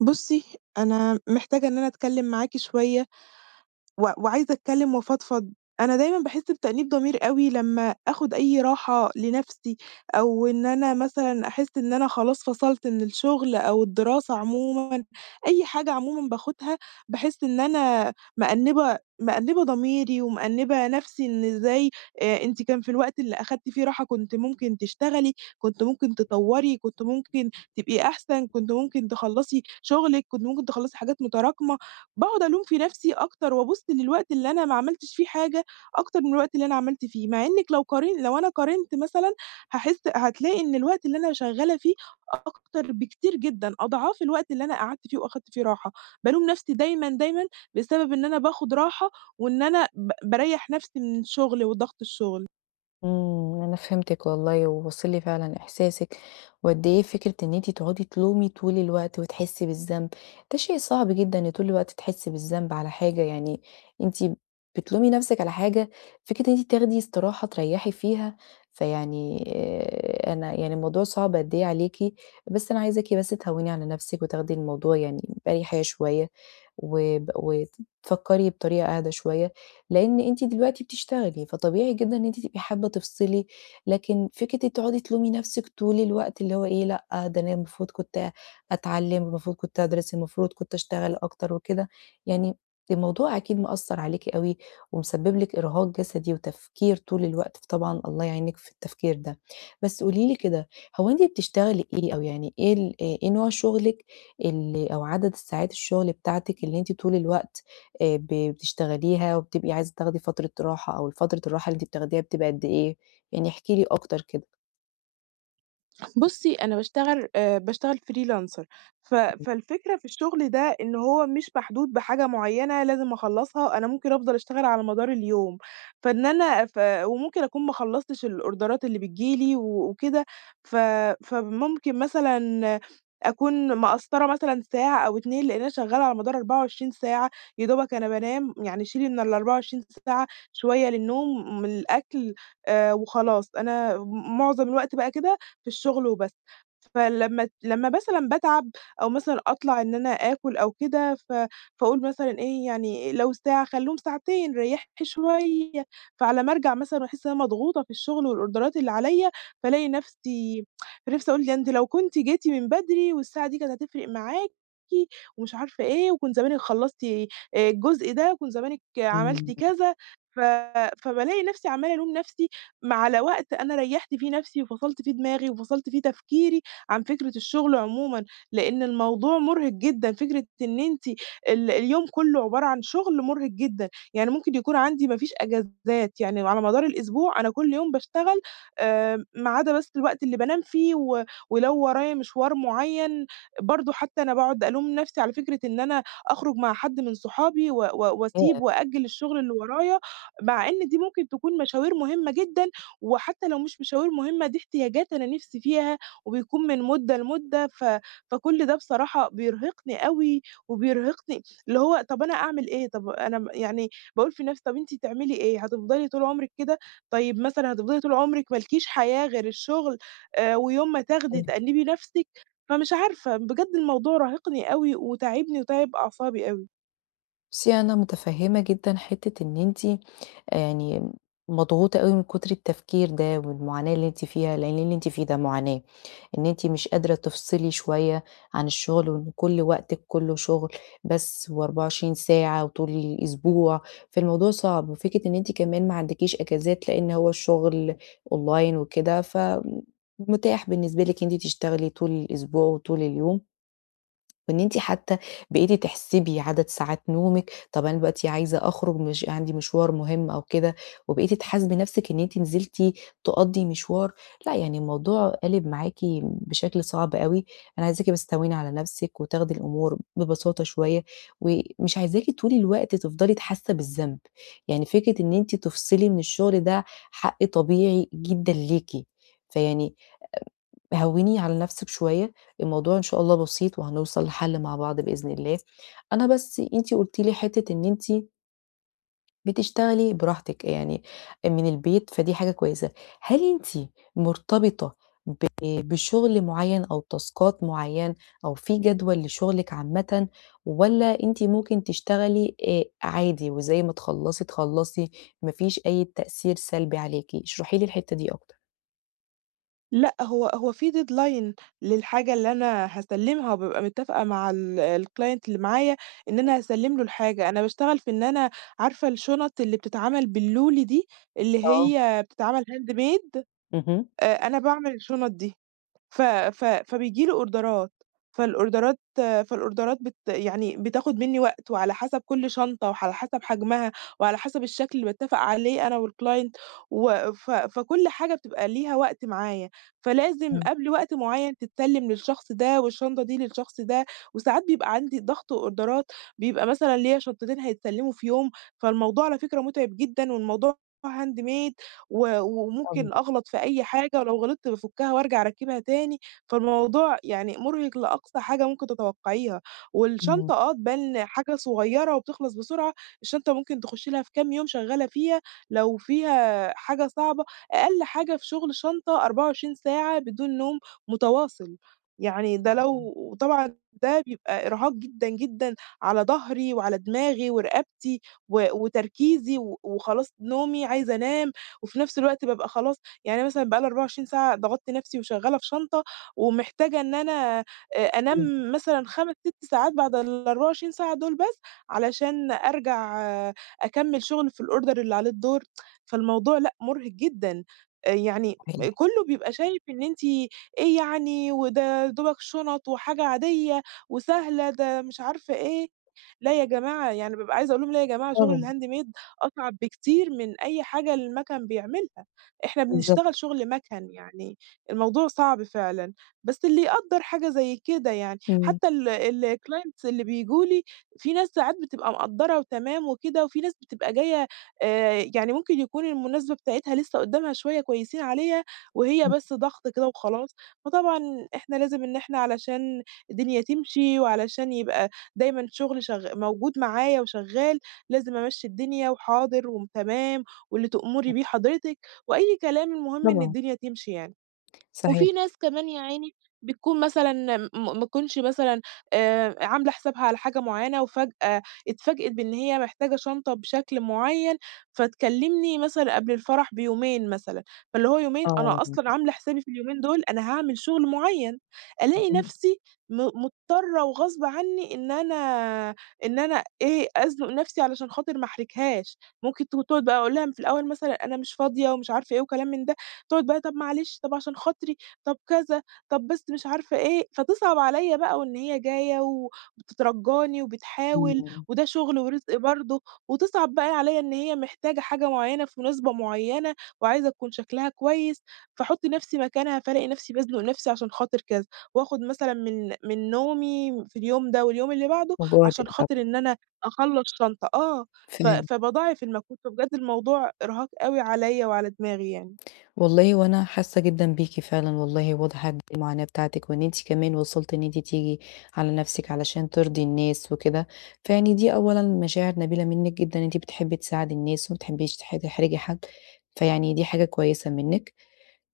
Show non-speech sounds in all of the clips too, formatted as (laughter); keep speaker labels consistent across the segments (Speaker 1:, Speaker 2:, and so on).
Speaker 1: بُصّي، أنا محتاجة إن أنا أتكلّم معاكِ شوية، و وعايزه أتكلّم، وأفضفض، أنا دايمًا باحس بتأنيب ضمير أوي لمّا آخد أي راحة لنفسي، أو إن أنا مثلًا أحس إن أنا خلاص فصلت من الشغل، أو الدراسة عمومًا، أي حاجة عمومًا باخدها، باحس إن أنا مأنبة مأنبة ضميري، ومأنبة نفسي، "إن إزاي أنتِ كان في الوقت اللي أخدتِ فيه راحة كنتِ ممكن تشتغلي، كنتِ ممكن تطوّري، كنت ممكن تبقي أحسن، كنتِ ممكن تخلصي شغلِك، كنتِ ممكن تخلصي حاجات متراكمة." باقعد ألوم في نفسي أكتر، وأبُص للوقت اللي أنا ما عملتش فيه حاجة أكتر من الوقت اللي أنا عملت فيه، مع إنِّك لو قار لو أنا قارنت مثلًا هاحس هتلاقي إن الوقت اللي أنا شغّالة فيه، أكتر، بكتير، جدًا أضعاف الوقت اللي أنا قعدت فيه، وأخدت فيه راحة. بالوم نفسي دايمًا، دايمًا بسبب إن أنا باخد راحة، وإن أنا ب باريّح نفسي من الشغل، وضغط الشغل.
Speaker 2: آمم، أنا فهمتِك والله، وواصل لي فعلًا إحساسِك، وقد إيه فكرة إن أنتِ تقعدي تلومي طول الوقت، وتحسّي بالذنب ده شيء صعب جدًا، إن طول الوقت تحسّي بالذنب على حاجة، يعني أنتِ بتلومي نفسِك على حاجة، فكرة إن أنتِ تاخدي إستراحة تريحي فيها، فيعني أنا يعني الموضوع صعب قد إيه عليكِ، بس أنا عايزاكِ بس تهوّني على نفسِك، وتاخدي الموضوع يعني بأريحيّة شوية، وب وفكّري بطريقة أهدي شوية، لإن أنتِ دلوقتي بتشتغلي، فطبيعي جدًا إن أنتِ تبقي حابّة تفصلي، لكن فكرة إنِّك أنتِ تقعدي تلومي نفسِك طول الوقت، اللي هو إيه لأ، ده أنا المفروض كنت أتعلّم، المفروض كنت أدرس، المفروض كنت أشتغل أكتر. وكده يعني الموضوع أكيد مأثّر عليكِ أوي، ومسبب لِك إرهاق جسدي، وتفكير طول الوقت، طبعًا الله يعينِك في التفكير ده، بس قولي لي كده، هو أنتِ بتشتغلي إيه؟ أو يعني إيه ال إ إيه نوع شغلِك ال أو عدد الساعات الشغل بتاعتِك، اللي أنتِ طول الوقت آآ ب بتشتغليها، وبتبقي عايزه تاخدي فترة راحة؟ أو الفترة الراحة اللي بتاخديها بتبقى قد إيه؟ يعني احكي لي أكتر كده.
Speaker 1: بُصّي، أنا باشتغل آآ، باشتغل freelancer ف
Speaker 2: (unintelligible)
Speaker 1: فالفكرة في الشغل ده إن هو مش محدود بحاجة معيّنة لازم أخلّصها، أنا ممكن أفضل أشتغل على مدار اليوم، فإن أنا ف وممكن أكون ما خلّصتش الأوردرات اللي بتيجي لي وكده، ف فممكن مثلًا أكون مقصّرة مثلًا ساعة أو 2 لإن أنا شغالة على مدار 24 ساعة، يا دوبك أنا بانام يعني شيلي من ال24 ساعة شوية للنوم وللأكل آآ، وخلاص. أنا م معظم الوقت بقى كده في الشغل وبس، فلمّا لمّا مثلًا باتعب أو مثلًا أطلع إن أنا آكُل أو كده ف فأقول مثلًا إيه يعني لو ساعة خلّوهم ساعتين ريّحي شوية، فعلى ما أرجع مثلًا باحس إن أنا مضغوطة في الشغل والأوردرات اللي عليَّ فالاقي نفسي (tsk) نفسي أقول "ده أنتِ لو كنتِ جيتِ من بدري والساعة دي كانت هتفرق معاكِ ومش عارفة إيه، وكنت زمانِك خلّصتِ آآ، الجزء ده وكنتِ زمانِك عملتِ
Speaker 2: إمم.
Speaker 1: كذا" ف فبالاقي نفسي عمّالة ألوم نفسي، ما على وقت أنا ريّحت فيه نفسي، وفصلت فيه دماغي، وفصلت فيه تفكيري عن فكرة الشغل عمومًا، لأن الموضوع مرهق جدًا فكرة إن أنتِ ال اليوم كُلّه عبارة عن شغل مرهق جدًا، يعني ممكن يكون عندي ما فيش أجازات يعني على مدار الأسبوع أنا كُلّ يوم باشتغل آآ، ما عدا بس الوقت اللي بانام فيه و ولو ورايا مشوار معيّن، برضه حتّى أنا باقعد ألوم نفسي على فكرة إن أنا أخرج مع حد من صحابي و و وأسيب
Speaker 2: ياه!
Speaker 1: وأأجّل الشغل اللي ورايا، مع إن دي ممكن تكون مشاوير مهمّة جدًا، وحتّى لو مش مشاوير مهمّة دي إحتياجات أنا نفسي فيها وبيكون من مدة لمدة، ف فكُل ده بصراحة بيرهقني أوي وبيرهقني اللي هو طَب أنا أعمل إيه؟ طَب أنا يعني باقول في نفسي "طَب أنتِ تعملي إيه هتفضلي طول عمرِك كده؟ طيب مثلًا هتفضلي طول عمرِك مالكيش حياة غير الشغل آآ، ويوم ما تاخدي
Speaker 2: أيوه.
Speaker 1: تأنِّبي نفسِك؟" فمش عارفة بجد الموضوع راهقني أوي، وتاعبني وتاعب أعصابي أوي.
Speaker 2: بُصّي أنا متفهّمة جدًا حِتّة إن أنتِ يعني مضغوطة أوي من كُتر التفكير ده والمعاناة اللي أنتِ فيها، لأن اللي أنتِ فيه ده معاناة، إن أنتِ مش قادرة تفصِلي شوية عن الشغل، وإن كل وقتِك كلّه شُغل بس و24 ساعة وطول الأسبوع، فالموضوع صعب وفكرة إن أنتِ كمان ما عندكيش إجازات لإن هو الشغل online وكده فمُتاح بالنسبة لِك إن أنتِ تشتغلي طُول الأسبوع وطُول اليوم. وإن أنتِ حتى بقيتِ تحسبي عدد ساعات نومِك. طَب أنا دلوقتي عايزه أخرُج مش عندي مشوار مهم أو كده وبقيتِ تحاسبي نفسِك إن أنتِ نزلتِ تقضِي مشوار، لأ يعني الموضوع قالب معاكِ بشكل صعب أوي، أنا عايزاكِ بس تهوّني على نفسِك وتاخدي الأمور ببساطة شوية ومش عايزاكِ طُول الوقت تفضَلي ت حاسّة بالذنب، يعني فكرة إن أنتِ تفصِلي من الشغل ده حق طبيعي جدًا ليكِ، فيعني آآ هوّني على نفسِك شوية، الموضوع إن شاء الله بسيط وهنوصَل لحل مع بعض بإذن الله. أنا بس أنتِ قُلتِ لي حِتّة إن أنتِ بتشتغلي براحتِك يعني من البيت، فدي حاجة كويسة. هل أنتِ مرتبطة ب بشُغل معيّن أو تاسكات معيّنة أو في جدول لشُغلِك عامةً والّا أنتِ ممكن تشتغلي آآ عادي وزي ما تخلّصي تخلّصي، ما فيش أي تأثير سلبي عليكِ؟ اشرحي لي الحِتّة دي أكتر.
Speaker 1: لأ، هو هو في deadline للحاجة اللي أنا هاسلّمها وبابقى متفقة مع ال الclient اللي معايا، إن
Speaker 2: (unintelligible)
Speaker 1: أنا هاسلّم له الحاجة، أنا باشتغل في إن أنا عارفة الشُنَط اللي بتتعمل باللولي دي، اللي
Speaker 2: آه.
Speaker 1: هي بتتعمل handmade؟
Speaker 2: اهم.
Speaker 1: آآ، أنا باعمل الشُنَط دي. ف ف فبييجي لي أوردرات، فالأوردرات فالأوردرات بت يعني بتاخد منّي وقت وعلى حسب كُلّ شنطة وعلى حسب حجمها وعلى حسب الشكل اللي باتّفق عليه أنا والclient وف فكُلّ حاجة بتبقى ليها وقت معايا، فلازم
Speaker 2: إمم.
Speaker 1: قبل وقت معيّن تتسلّم للشخص ده والشنطة دي للشخص ده، وساعات بيبقى عندي ضغط أوردرات بيبقى مثلًا ليّا شنطتين هيتسلموا في يوم، فالموضوع على فكرة مُتعِب جدًا والموضوع handmade و وممكن
Speaker 2: (unintelligible)
Speaker 1: أغلط في أي حاجة ولو غلطت بافكّها وأرجع أركّبها تاني، فالموضوع يعني مُرهق لأقصى حاجة ممكن تتوقعيها،
Speaker 2: اهم.
Speaker 1: والشنطة آه تبان حاجة صغيّرة وبتخلص بسرعة، الشنطة ممكن تخشّ لها في كام يوم شغّالة فيها، لو فيها حاجة صعبة أقل حاجة في شغل شنطة 24 ساعة بدون نوم متواصل، يعني ده لو
Speaker 2: (unintelligible)
Speaker 1: طبعًا ده بيبقى إرهاق جدًا، جدًا على ضهري وعلى دماغي ورقبتي، و وتركيزي و وخلاص نومي عايزة أنام، وفي نفس الوقت بابقى خلاص يعني أنا مثلًا بقى لي 24 ساعة ضَغَطت نفسي وشغّالة في شنطة، ومحتاجة إن أنا أ
Speaker 2: إمم.
Speaker 1: أنام مثلًا 5، 6 ساعات بعد ال24 ساعة دول بس، علشان أرجع أكمّل شغل في الorder اللي عليه الدور، (tsk) فالموضوع لأ مُرهق جدًا، يعني
Speaker 2: صحيح.
Speaker 1: كُلّه بيبقى شايف إن أنتِ إيه يعني وده يا دوبك شُنَط وحاجة عادية وسهلة، ده مش عارفة إيه، لأ يا جماعة، يعني بابقى عايزه أقول لهم "لأ يا جماعة
Speaker 2: آه.
Speaker 1: شغل الhandmade أصعب بكتير من أي حاجة المَكَن بيعملها، إحنا
Speaker 2: بالضبط.
Speaker 1: بنشتغل شغل مَكَن يعني الموضوع صعب فعلًا." بس اللي يقدَّر حاجة زي كده يعني،
Speaker 2: إمم.
Speaker 1: حتى ال الclients اللي بييجوا لي في ناس ساعات بتبقى مقدّرة وتمام وكده، وفي ناس بتبقى جايّة آآ، يعني ممكن يكون المناسبة بتاعتها لسّه قدامها شوية كويسين عليها، وهي
Speaker 2: إمم.
Speaker 1: بس ضغط كده وخلاص، فطبعًا إحنا لازم إن إحنا علشان الدنيا تمشي، وعلشان يبقى دايمًا شغل شغ موجود معايا وشغّال لازم أمشّي الدنيا، "وحاضر وتمام واللي تؤمري
Speaker 2: حلو.
Speaker 1: بيه حضرتِك." وأي كلام المهم إن
Speaker 2: طبعًا.
Speaker 1: الدنيا تمشي يعني.
Speaker 2: صحيح.
Speaker 1: وفي ناس كمان يا عيني بتكون مثلًا ما تكونش مثلًا آآ، عاملة حسابها على حاجة معيّنة وفجأة اتفاجأت بإن هي محتاجة شنطة بشكل معيّن، فتكلمني مثلًا قبل الفرح بيومين مثلًا، فاللي هو يومين
Speaker 2: آه،
Speaker 1: أنا أصلًا
Speaker 2: (unintelligible)
Speaker 1: عاملة حسابي في اليومين دول أنا هاعمل شغل معيّن، ألاقي
Speaker 2: اهم.
Speaker 1: نفسي م مضطرة وغصب عنّي إن أنا إن أنا إيه أزنق نفسي علشان خاطر ما أحرجهاش، ممكن تقعد بقى أقول لها في الأول مثلًا "أنا مش فاضية." ومش عارفة إيه وكلام من ده، تقعد بقى "طَب معلش، طَب عشان خاطري." طَب كذا طَب بس مش عارفة إيه، فتصعب عليَّ بقى وإن هي جايّة وبتترجّاني وبتحاول،
Speaker 2: إمم.
Speaker 1: وده شغل ورزق برضه، وتصعب بقى عليَّ إن هي محتاجة حاجة معيّنة في مناسبة معيّنة وعايزة تكون شكلها كويس، فاحُطّ نفسي مكانها فالاقي نفسي بازنق نفسي عشان خاطر كذا، وآخد مثلًا من من نومي في اليوم ده واليوم اللي بعده علشان
Speaker 2: وجهدِك طبعًا.
Speaker 1: خاطر إن أنا أخلّص شنطة آه، ف
Speaker 2: فهمت.
Speaker 1: فباضاعف المجهود، فبجد الموضوع إرهاق أوي عليَّ وعلى دماغي يعني.
Speaker 2: والله هو أنا حاسّة جدًا بيكِ فعلًا والله، واضح قد إيه المعاناة بتاعتِك، وإن أنتِ كمان وصلتِ إن أنتِ تيجي على نفسِك علشان ترضي الناس وكده، فيعني دي أولًا مشاعر نبيلة منِّك جدًا أنتِ بتحبّي تساعدي الناس، وما بتحبيش تح تحرجي حد، فيعني دي حاجة كويسة منِّك،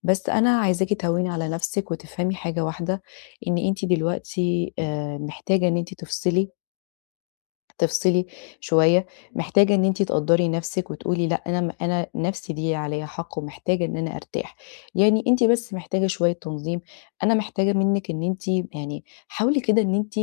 Speaker 2: بس أنا عايزاكِ تهوّني على نفسِك وتفهمي حاجة واحدة، إن أنتِ دلوقتي آآ، محتاجة إن أنتِ تفصِلي. تفصِلي شوية، محتاجة إن أنتِ تقدّري نفسِك وتقولي: "لأ أنا م أنا نَفسي دي ليها عليَّ حق ومحتاجة إن أنا أرتاح." يعني أنتِ بس محتاجة شوية تنظيم، أنا محتاجة منِك إن أنتِ يعني حاولي كده إن أنتِ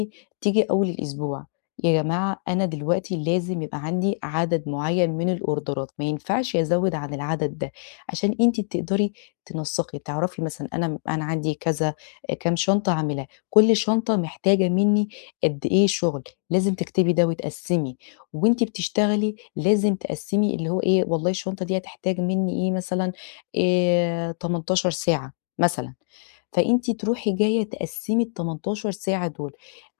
Speaker 2: تيجي أول الأسبوع "يا جماعة أنا دلوقتي لازم يبقى عندي عدَد معيّن من الأوردرات ما ينفَعش أزوّد عن العدد ده." عشان أنتِ تقدَري تنسّقي، تعرَفي مثلًا أنا أنا عندي كذا، كام شنطة هاعملها، كل شنطة محتاجة منّي قد إيه شُغل، لازم تكتِبي ده وتقسّمي وأنتِ بتشتغلي، لازم تقسّمي اللي هو إيه، والله الشنطة دي هتحتاج منّي إيه، مثلًا آآ 18 ساعة مثلًا، فأنتِ تروحي جايّة تقسّمي ال18 ساعة دول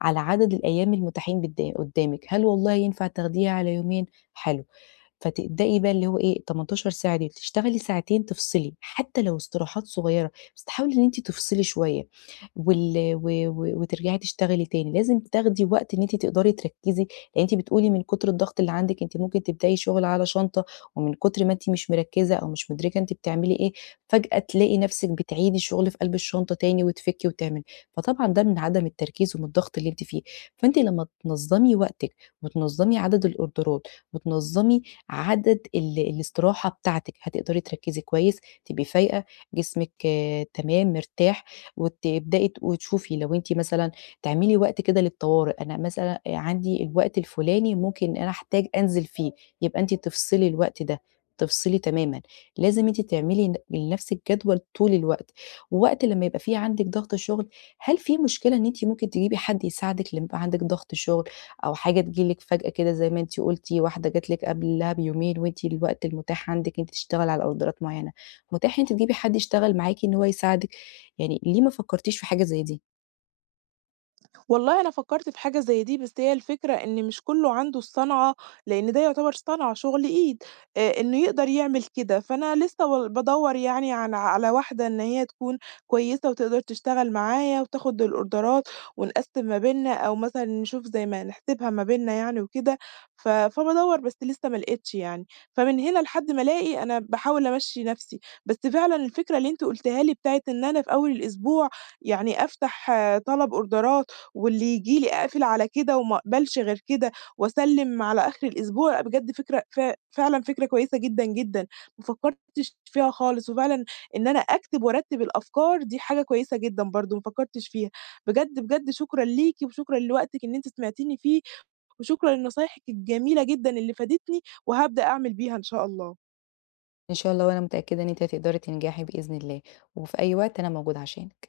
Speaker 2: على عدَد الأيام المُتاحين بد قُدّامِك، هل والله ينفَع تاخديها على يومين؟ حلو، فتبدئي بقى اللي هو إيه، ال18 ساعة ديّة تشتغلي ساعتين، تفصِلي حتى لو استراحات صغيّرة، بس تحاولي إن أنتِ تفصِلي شوية وال و و وترجَعي تشتغلي تاني، لازم تاخدي وقت إن أنتِ تقدَري تركّزي لأن أنتِ بتقولي من كُتر الضغط اللي عندِك أنتِ ممكن تبدئي شُغل على شنطة ومن كُتر ما أنتِ مش مركّزة أو مش مُدرِكة أنتِ بتعملي إيه فجأة تلاقي نفسِك بتعيدي الشُغل في قلْب الشنطة تاني وتفُكّي وتعملي، فطبعًا ده من عدم التركيز ومن الضغط اللي أنتِ فيه، فأنتِ لمّا تنظّمي وقتِك وتنظّمي عدَد الأوردرات وتنظّمي عدد ال الاستراحة بتاعتِك هتقدَري تركّزي كويس، تبقي فايقة، جسمِك تمام مرتاح، وتبدئي ت وتشوفي لو أنتِ مثلًا تعملي وقت كده للطوارئ، أنا مثلًا عندي الوقت الفلاني ممكن أنا أحتاج أنزِل فيه، يبقى أنتِ تفصِلي الوقت ده، تفصِلي تمامًا، لازم أنتِ تعملي ل لنفسِك جدول طول الوقت، ووقت لمّا يبقى في عندِك ضغط الشغل. هل في مشكلة إن أنتِ ممكن تجيبي حد يساعدِك لما يبقى عندِك ضغط شُغل أو حاجة تيجي لِك فجأة كده زي ما أنتِ قلتِ، واحدة جات لِك قبلها بيومين وأنتِ الوقت المتاح عندِك إن أنتِ تشتغلي على أوردرات معيّنة، متاح إن أنتِ تجيبي حد يشتغل معاكِ إن هو يساعدِك؟ يعني ليه ما فكّرتيش في حاجة زي دي؟
Speaker 1: والله أنا فكّرت في حاجة زي دي بس هي الفكرة إن مش كلّه عنده الصَنعة، لأن ده يُعتبَر صَنعة، شُغل إيد آآ، إنه يقدَر يعمل كده، فأنا لسه و بادوّر يعني على على واحدة إن هي تكون كويسة وتقدَر تشتغل معايا, وتاخُد الأوردرات ونقسّم ما بيننا أو مثلًا نشوف زي ما نحسِبها ما بيننا يعني وكده، ف فبادوّر بس لسه ما لقيتش يعني، فمن هنا لحد ما ألاقي أنا باحاول أمشّي نَفسي، بس فعلًا الفكرة اللي أنتِ قُلتيها لي بتاعة إن أنا في أول الأسبوع يعني أفتَح طلَب أوردرات واللي ييجي لي أقفِل على كده وما أقبَلش غير كده وأسلّم على آخِر الأسبوع بجد فكرة ف فعلًا فكرة كويسة جدًا، جدًا، ما فكّرتش فيها خالص وفعلًا إن أنا أكتِب وأرتِّب الأفكار دي حاجة كويسة جدًا برضه ما فكّرتش فيها. بجد، بجد شكرًا ليكِ وشكرًا لوقتِك إن أنتِ سمعتيني فيه وشكرًا لنصايحِك الجميلة جدًا اللي فادِتني وهابدأ أعمل بيها إن شاء الله.
Speaker 2: إن شاء الله، وأنا متأكّدة إن أنتِ هتقدَري تنجَحي بإذن الله وفي أي وقت أنا موجودة عشانِك.